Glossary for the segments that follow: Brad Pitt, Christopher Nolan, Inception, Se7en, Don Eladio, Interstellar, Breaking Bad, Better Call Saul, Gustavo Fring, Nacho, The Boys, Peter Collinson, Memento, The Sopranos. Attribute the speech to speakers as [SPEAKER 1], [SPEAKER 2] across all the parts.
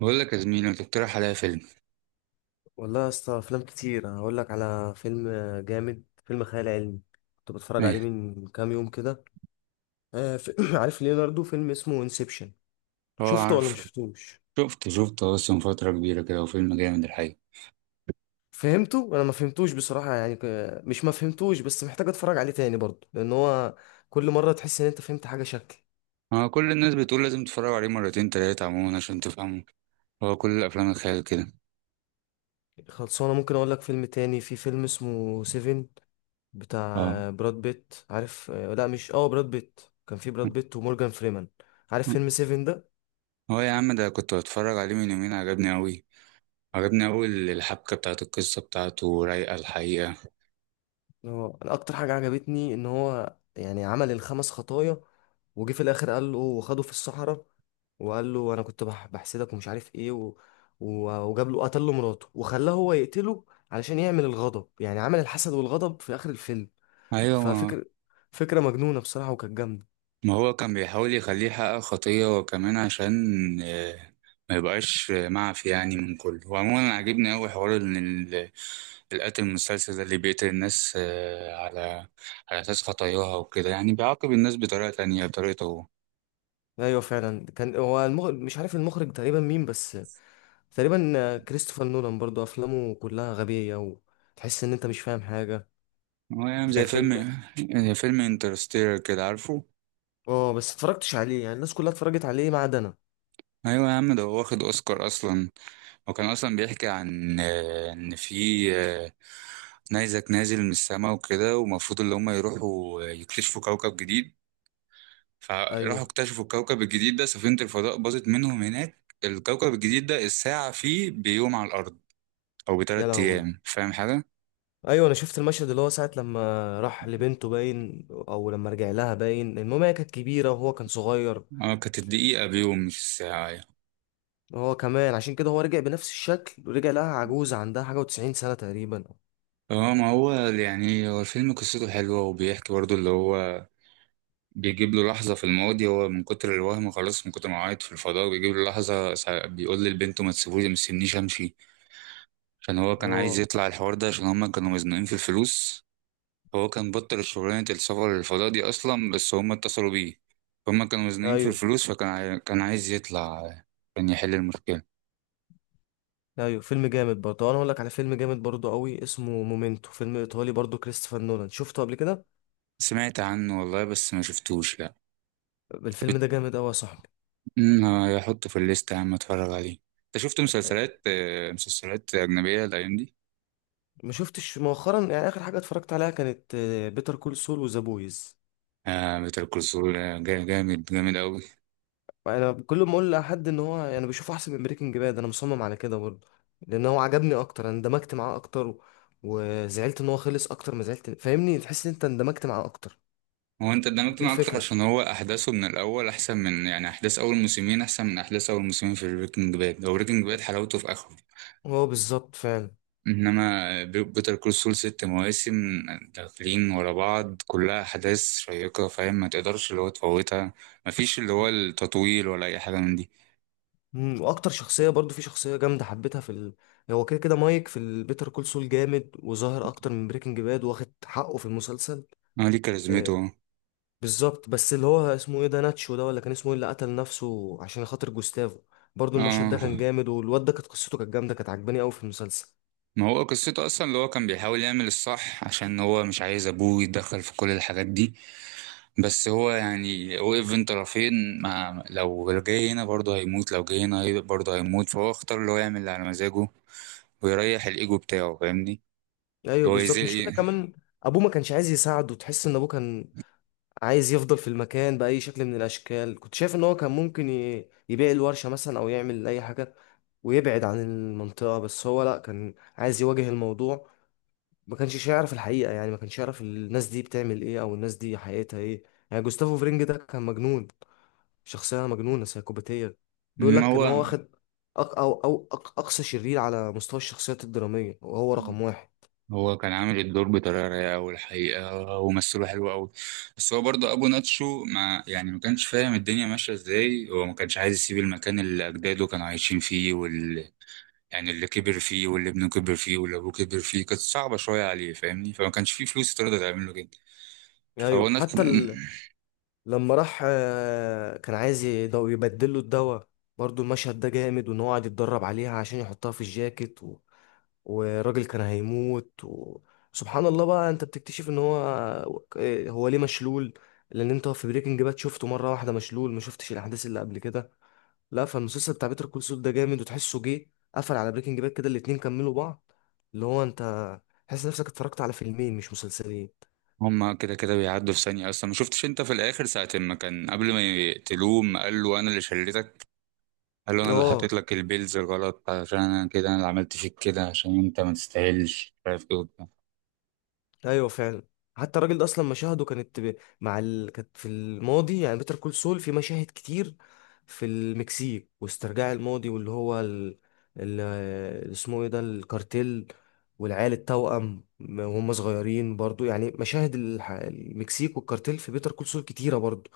[SPEAKER 1] بقول لك يا زميلي ما تقترح عليا فيلم.
[SPEAKER 2] والله يا اسطى، افلام كتير. انا هقول لك على فيلم جامد، فيلم خيال علمي كنت بتفرج عليه
[SPEAKER 1] ايه؟
[SPEAKER 2] من كام يوم كده. عارف ليوناردو؟ فيلم اسمه انسبشن.
[SPEAKER 1] اه،
[SPEAKER 2] شفته ولا مش
[SPEAKER 1] عارف.
[SPEAKER 2] شفتوش؟
[SPEAKER 1] شفت اصلا فترة كبيرة كده، وفيلم جامد الحقيقة.
[SPEAKER 2] فهمته؟ انا ما فهمتوش بصراحة، يعني مش ما فهمتوش، بس محتاج اتفرج عليه تاني برضه، لان هو كل مرة تحس ان انت فهمت حاجة شكل.
[SPEAKER 1] اه، كل الناس بتقول لازم تتفرج عليه مرتين تلاتة، عموما عشان تفهمه. هو كل الافلام الخيال كده.
[SPEAKER 2] خلصانة. ممكن اقول لك فيلم تاني؟ في فيلم اسمه سيفن، بتاع
[SPEAKER 1] اه.
[SPEAKER 2] براد بيت، عارف؟ لا مش براد بيت، كان في براد بيت ومورجان فريمان. عارف فيلم سيفن ده؟
[SPEAKER 1] هو يا عم ده كنت بتفرج عليه من يومين، عجبني قوي. عجبني قوي الحبكة بتاعت القصة بتاعته، رايقة الحقيقة.
[SPEAKER 2] هو أنا اكتر حاجه عجبتني ان هو يعني عمل الخمس خطايا، وجي في الاخر قال له وخده في الصحراء، وقال له انا كنت بحسدك ومش عارف ايه، وجاب له قتل له مراته وخلاه هو يقتله علشان يعمل الغضب. يعني عمل الحسد والغضب في اخر الفيلم.
[SPEAKER 1] ايوه،
[SPEAKER 2] ففكر، فكره مجنونه بصراحه وكانت جامده.
[SPEAKER 1] ما هو كان بيحاول يخليه يحقق خطية، وكمان عشان آه، ما يبقاش معفي يعني من كله. وعموما عجبني قوي حوار ان ال- القاتل المسلسل ده اللي بيقتل الناس على أساس خطاياها وكده، يعني بيعاقب الناس بطريقة تانية بطريقته هو.
[SPEAKER 2] ايوه فعلا. كان هو المخرج مش عارف، المخرج تقريبا مين بس، تقريبا كريستوفر نولان. برضو افلامه كلها غبيه وتحس ان انت مش فاهم حاجه.
[SPEAKER 1] هو يعني
[SPEAKER 2] ده فيلم،
[SPEAKER 1] زي فيلم انترستيلر كده عارفه.
[SPEAKER 2] اه، بس اتفرجتش عليه، يعني الناس كلها اتفرجت عليه ما عدا انا.
[SPEAKER 1] أيوة يا عم ده هو واخد أوسكار أصلا، وكان أصلا بيحكي عن إن في آه، نيزك نازل من السماء وكده، ومفروض اللي هما يروحوا يكتشفوا كوكب جديد. فراحوا
[SPEAKER 2] ايوه،
[SPEAKER 1] اكتشفوا الكوكب الجديد ده، سفينة الفضاء باظت منهم هناك. الكوكب الجديد ده الساعة فيه بيوم على الأرض أو
[SPEAKER 2] يا
[SPEAKER 1] بتلات
[SPEAKER 2] لهوي.
[SPEAKER 1] أيام، فاهم حاجة؟
[SPEAKER 2] ايوه انا شفت المشهد اللي هو ساعه لما راح لبنته باين، او لما رجع لها باين، المهم هي كانت كبيره وهو كان صغير.
[SPEAKER 1] اه، كانت الدقيقة بيوم مش الساعة يعني.
[SPEAKER 2] هو كمان عشان كده هو رجع بنفس الشكل ورجع لها عجوزه، عندها حاجه و90 سنه تقريبا.
[SPEAKER 1] اه، ما هو يعني هو الفيلم قصته حلوة، وبيحكي برضو اللي هو بيجيب له لحظة في الماضي. هو من كتر الوهم خلاص، من كتر ما عيط في الفضاء، بيجيب له لحظة بيقول للبنت ما تسيبوش ما تسيبنيش امشي، عشان هو كان عايز
[SPEAKER 2] اه.
[SPEAKER 1] يطلع الحوار ده عشان هما كانوا مزنوقين في الفلوس. هو كان بطل شغلانة السفر للفضاء دي أصلا، بس هما اتصلوا بيه. هما كانوا مزنوقين في
[SPEAKER 2] ايوه
[SPEAKER 1] الفلوس، فكان كان عايز يطلع، كان يحل المشكلة.
[SPEAKER 2] ايوه، فيلم جامد برضه. انا اقول لك على فيلم جامد برضه قوي اسمه مومنتو، فيلم ايطالي برضه كريستوفر نولان، شفته قبل كده؟
[SPEAKER 1] سمعت عنه والله بس ما شفتوش لا.
[SPEAKER 2] الفيلم ده جامد قوي يا صاحبي.
[SPEAKER 1] امم هحطه في الليستة يا عم اتفرج عليه. انت شفت مسلسلات مسلسلات أجنبية الأيام دي؟
[SPEAKER 2] ما شفتش مؤخرا، يعني اخر حاجه اتفرجت عليها كانت بيتر كول سول وذا بويز.
[SPEAKER 1] آه بيتر كول، جامد جامد أوي.
[SPEAKER 2] انا كل ما اقول لحد ان هو يعني بشوفه احسن من بريكنج باد، انا مصمم على كده برضه، لان هو عجبني اكتر، انا اندمجت معاه اكتر، وزعلت ان هو خلص اكتر ما زعلت، فاهمني؟ تحس ان انت اندمجت معاه اكتر.
[SPEAKER 1] هو أنت اتدمجت
[SPEAKER 2] دي
[SPEAKER 1] معاه أكتر
[SPEAKER 2] الفكره.
[SPEAKER 1] عشان هو أحداثه من الأول أحسن من يعني، أحداث أول موسمين أحسن من أحداث أول موسمين في بريكنج باد. هو بريكنج باد حلاوته في آخره،
[SPEAKER 2] هو بالظبط فعلا.
[SPEAKER 1] إنما بيتر كول سول ست مواسم داخلين ورا بعض كلها أحداث شيقة، فاهم ما تقدرش اللي هو تفوتها. مفيش اللي هو التطويل ولا أي حاجة من دي.
[SPEAKER 2] واكتر شخصيه برضه، في شخصيه جامده حبيتها في هو كده كده مايك في البيتر كول سول جامد، وظاهر اكتر من بريكنج باد، واخد حقه في المسلسل.
[SPEAKER 1] آه ليه كاريزمته.
[SPEAKER 2] آه، بالظبط. بس اللي هو اسمه ايه ده، ناتشو ده، ولا كان اسمه ايه، اللي قتل نفسه عشان خاطر جوستافو؟ برضو المشهد
[SPEAKER 1] اه،
[SPEAKER 2] ده كان جامد، والواد ده كانت قصته كانت جامده، كانت عجباني قوي في المسلسل.
[SPEAKER 1] ما هو قصته اصلا اللي هو كان بيحاول يعمل الصح، عشان هو مش عايز ابوه يتدخل في كل الحاجات دي. بس هو يعني وقف بين طرفين، مع لو جاي هنا برضه هيموت، لو جاي هنا برضه هيموت، فهو اختار اللي هو يعمل اللي على مزاجه ويريح الايجو بتاعه فاهمني.
[SPEAKER 2] ايوه
[SPEAKER 1] اللي هو يزق.
[SPEAKER 2] بالظبط. مش كده كمان؟ ابوه ما كانش عايز يساعده، تحس ان ابوه كان عايز يفضل في المكان باي شكل من الاشكال. كنت شايف ان هو كان ممكن يبيع الورشه مثلا، او يعمل اي حاجه ويبعد عن المنطقه، بس هو لا، كان عايز يواجه الموضوع. ما كانش يعرف الحقيقه، يعني ما كانش يعرف الناس دي بتعمل ايه، او الناس دي حقيقتها ايه. يعني جوستافو فرينج ده كان مجنون، شخصية مجنونة سايكوباتية. بيقول
[SPEAKER 1] ما
[SPEAKER 2] لك إن هو واخد أق أو أو أق أقصى شرير على مستوى الشخصيات الدرامية، وهو رقم واحد.
[SPEAKER 1] هو كان عامل الدور بطريقه رايقه أوي الحقيقه، ومثله حلو قوي. بس هو برضه ابو ناتشو، ما يعني ما كانش فاهم الدنيا ماشيه ازاي. هو ما كانش عايز يسيب المكان اللي اجداده كانوا عايشين فيه، يعني اللي كبر فيه واللي ابنه كبر فيه واللي ابوه كبر فيه. كانت صعبة شوية عليه فاهمني، فما كانش فيه فلوس تقدر تعمل له كده. فهو
[SPEAKER 2] أيوه،
[SPEAKER 1] الناس.
[SPEAKER 2] حتى لما راح، كان عايز يبدل له الدواء. برضو المشهد ده جامد، وإن هو قاعد يتدرب عليها عشان يحطها في الجاكيت والراجل كان هيموت سبحان الله بقى أنت بتكتشف إن هو، هو ليه مشلول. لأن أنت في بريكنج باد شفته مرة واحدة مشلول، ما شفتش الأحداث اللي قبل كده، لا. فالمسلسل بتاع بيتر كول سول ده جامد، وتحسه جه قفل على بريكنج باد كده، الاتنين كملوا بعض. اللي هو انت تحس نفسك اتفرجت على فيلمين، مش مسلسلين.
[SPEAKER 1] هما كده كده بيعدوا في ثانية أصلا. ما شفتش أنت في الآخر ساعة ما كان قبل ما يقتلوه، ما قال له أنا اللي شلتك، قال له أنا اللي
[SPEAKER 2] اه
[SPEAKER 1] حطيت لك البيلز الغلط، عشان أنا كده أنا اللي عملت فيك كده عشان أنت ما تستاهلش مش عارف إيه وبتاع.
[SPEAKER 2] ايوه فعلا. حتى الراجل ده اصلا مشاهده كانت كانت في الماضي، يعني بيتر كول سول في مشاهد كتير في المكسيك، واسترجاع الماضي، واللي هو ال... اسمه ايه ده، الكارتيل، والعيال التوأم وهم صغيرين برضو. يعني مشاهد المكسيك والكارتيل في بيتر كول سول كتيرة برضو.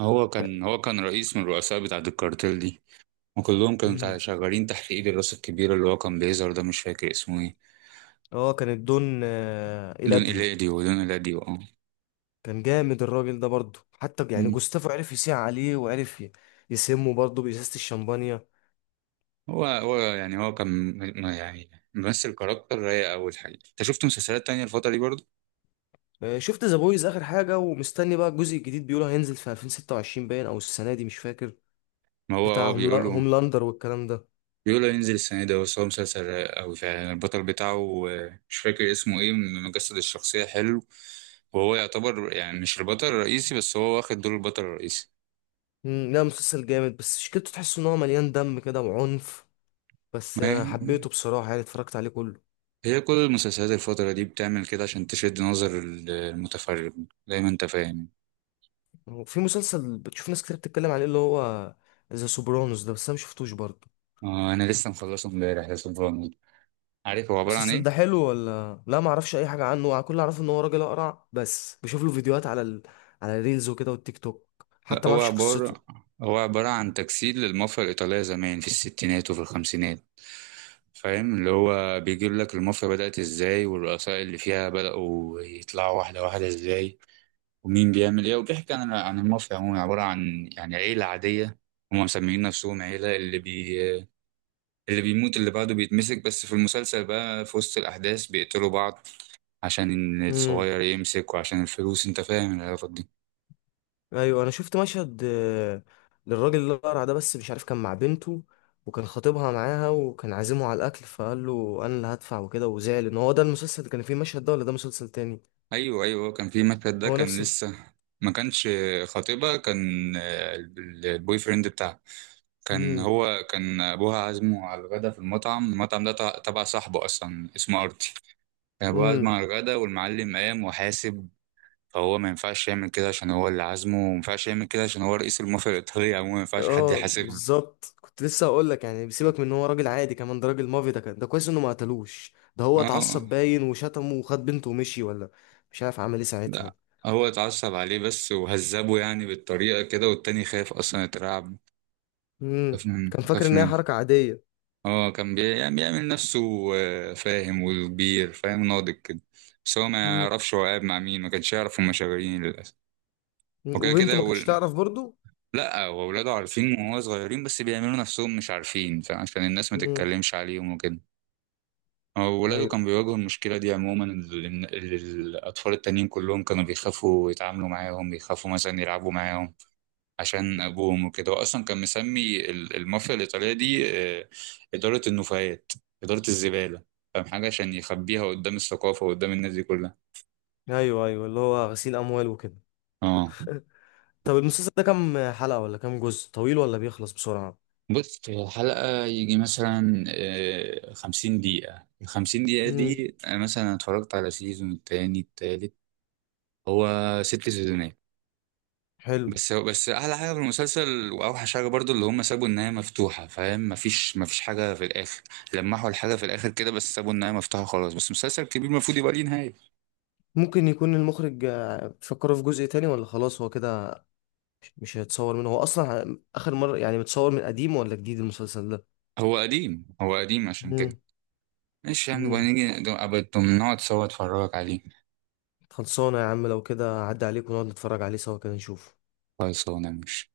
[SPEAKER 1] هو كان رئيس من الرؤساء بتاعة الكارتيل دي، وكلهم كانوا
[SPEAKER 2] مم.
[SPEAKER 1] شغالين تحت إيد الراس الكبير اللي هو كان بيظهر ده، مش فاكر اسمه إيه.
[SPEAKER 2] اه، كان الدون،
[SPEAKER 1] دون
[SPEAKER 2] إيلاديو.
[SPEAKER 1] إيلاديو، دون إيلاديو، أه.
[SPEAKER 2] كان جامد الراجل ده برضه، حتى يعني جوستافو عرف يسيع عليه، وعرف يسمه برضه بإزازة الشمبانيا.
[SPEAKER 1] هو يعني هو كان يعني ممثل كاركتر رايق أوي الحقيقة. أنت شفت مسلسلات تانية الفترة دي برضه؟
[SPEAKER 2] شفت ذا بويز آخر حاجة، ومستني بقى الجزء الجديد، بيقولوا هينزل في 2026 باين، أو السنة دي، مش فاكر.
[SPEAKER 1] ما هو
[SPEAKER 2] بتاع
[SPEAKER 1] بيقولوا
[SPEAKER 2] هوملاندر والكلام ده.
[SPEAKER 1] ينزل السنة دي. بس هو مسلسل رايق أوي فعلا، البطل بتاعه مش فاكر اسمه إيه، مجسد الشخصية حلو. وهو يعتبر يعني مش البطل الرئيسي، بس هو واخد دور البطل الرئيسي.
[SPEAKER 2] لا، مسلسل جامد، بس شكلته تحس إن هو مليان دم كده وعنف. بس
[SPEAKER 1] ما هي،
[SPEAKER 2] أنا حبيته بصراحة، يعني اتفرجت عليه كله.
[SPEAKER 1] هي كل المسلسلات الفترة دي بتعمل كده عشان تشد نظر المتفرج زي ما أنت فاهم.
[SPEAKER 2] وفي مسلسل بتشوف ناس كتير بتتكلم عليه، اللي هو ذا سوبرانوس ده، بس أنا مشفتوش برضه.
[SPEAKER 1] آه أنا لسه مخلصه امبارح، يا سبحان الله. عارف هو عبارة عن
[SPEAKER 2] المسلسل ده
[SPEAKER 1] إيه؟
[SPEAKER 2] حلو ولا لا؟ ما اعرفش اي حاجه عنه، كل اللي اعرفه ان هو راجل اقرع، بس بشوف له فيديوهات على الريلز وكده، والتيك توك.
[SPEAKER 1] لا،
[SPEAKER 2] حتى ما اعرفش قصته.
[SPEAKER 1] هو عبارة عن تجسيد للمافيا الإيطالية زمان في الستينات وفي الخمسينات، فاهم. اللي هو بيجيب لك المافيا بدأت ازاي، والرؤساء اللي فيها بدأوا يطلعوا واحدة واحدة ازاي، ومين بيعمل ايه. وبيحكي عن المافيا عموما، عبارة عن يعني عيلة عادية، هم مسميين نفسهم عيلة. اللي بيموت اللي بعده بيتمسك، بس في المسلسل بقى في وسط الأحداث بيقتلوا بعض عشان
[SPEAKER 2] امم
[SPEAKER 1] الصغير يمسك وعشان الفلوس، انت فاهم العلاقة دي.
[SPEAKER 2] ايوه، انا شفت مشهد للراجل اللي اقرع ده، بس مش عارف، كان مع بنته، وكان خطيبها معاها، وكان عازمه على الاكل، فقال له انا اللي هدفع وكده، وزعل ان هو. ده المسلسل اللي كان فيه المشهد ده ولا ده مسلسل تاني؟
[SPEAKER 1] ايوه، ايوه، كان في مشهد ده
[SPEAKER 2] هو
[SPEAKER 1] كان
[SPEAKER 2] نفس
[SPEAKER 1] لسه، ما كانش، خطيبها كان، البوي فريند بتاعها. كان، هو كان ابوها عازمه على الغدا في المطعم ده تبع صاحبه اصلا اسمه ارتي. كان ابوها عازمه
[SPEAKER 2] امم
[SPEAKER 1] على الغدا، والمعلم قام وحاسب. فهو ما ينفعش يعمل كده عشان هو اللي عازمه، وما ينفعش يعمل كده عشان هو رئيس المافيا الايطاليه عموما، ما ينفعش حد
[SPEAKER 2] اه
[SPEAKER 1] يحاسب له.
[SPEAKER 2] بالظبط. كنت لسه هقول لك، يعني بيسيبك من ان هو راجل عادي كمان، ده راجل مافي ده. كان ده كويس انه ما قتلوش ده. هو
[SPEAKER 1] اه.
[SPEAKER 2] اتعصب باين وشتمه وخد بنته ومشي، ولا مش عارف عمل ايه ساعتها.
[SPEAKER 1] لا، هو اتعصب عليه بس وهذبه يعني بالطريقه كده، والتاني خاف اصلا يترعب.
[SPEAKER 2] امم كان فاكر
[SPEAKER 1] خاف
[SPEAKER 2] ان هي
[SPEAKER 1] من.
[SPEAKER 2] حركة عادية.
[SPEAKER 1] اه، كان يعني بيعمل نفسه فاهم وكبير، فاهم ناضج كده. بس هو ما
[SPEAKER 2] امم
[SPEAKER 1] يعرفش هو قاعد مع مين، ما كانش يعرف هما شغالين للأسف. وكده
[SPEAKER 2] وبنته
[SPEAKER 1] كده
[SPEAKER 2] ما كانتش تعرف برضو.
[SPEAKER 1] لا، هو ولاده عارفين وهو صغيرين، بس بيعملوا نفسهم مش عارفين، فعشان الناس ما
[SPEAKER 2] امم
[SPEAKER 1] تتكلمش عليهم وكده. هو ولاده
[SPEAKER 2] ايوه
[SPEAKER 1] كان بيواجهوا المشكلة دي عموما. اللي الأطفال التانيين كلهم كانوا بيخافوا يتعاملوا معاهم، بيخافوا مثلا يلعبوا معاهم عشان ابوهم وكده. هو اصلا كان مسمي المافيا الايطاليه دي آه، اداره النفايات، اداره الزباله، فاهم حاجه، عشان يخبيها قدام الثقافه وقدام الناس دي كلها.
[SPEAKER 2] ايوه ايوه، اللي هو غسيل اموال وكده.
[SPEAKER 1] اه،
[SPEAKER 2] طب المسلسل ده كام حلقة، ولا كام جزء، طويل ولا بيخلص بسرعة؟
[SPEAKER 1] بص هي الحلقه يجي مثلا 50 دقيقه، ال 50 دقيقه
[SPEAKER 2] امم
[SPEAKER 1] دي أنا مثلا اتفرجت على سيزون التاني التالت. هو ست سيزونات.
[SPEAKER 2] حلو.
[SPEAKER 1] بس احلى حاجه في المسلسل واوحش حاجه برضو، اللي هم سابوا النهايه مفتوحه فاهم. مفيش حاجه في الاخر، لمحوا الحاجه في الاخر كده، بس سابوا النهايه مفتوحه خلاص. بس مسلسل كبير المفروض يبقى ليه نهايه.
[SPEAKER 2] ممكن يكون المخرج، فكروا في جزء تاني، ولا خلاص هو كده مش هيتصور منه؟ هو اصلا اخر مره يعني، متصور من قديم ولا جديد المسلسل ده؟
[SPEAKER 1] هو قديم، هو قديم عشان
[SPEAKER 2] مم.
[SPEAKER 1] كده. ماشي، يعني نبقى
[SPEAKER 2] مم.
[SPEAKER 1] نيجي ابقى نقعد سوا اتفرجك عليه.
[SPEAKER 2] خلصانه يا عم. لو كده عدى عليك، ونقعد نتفرج عليه سوا كده، نشوف.
[SPEAKER 1] خلاص انا ماشي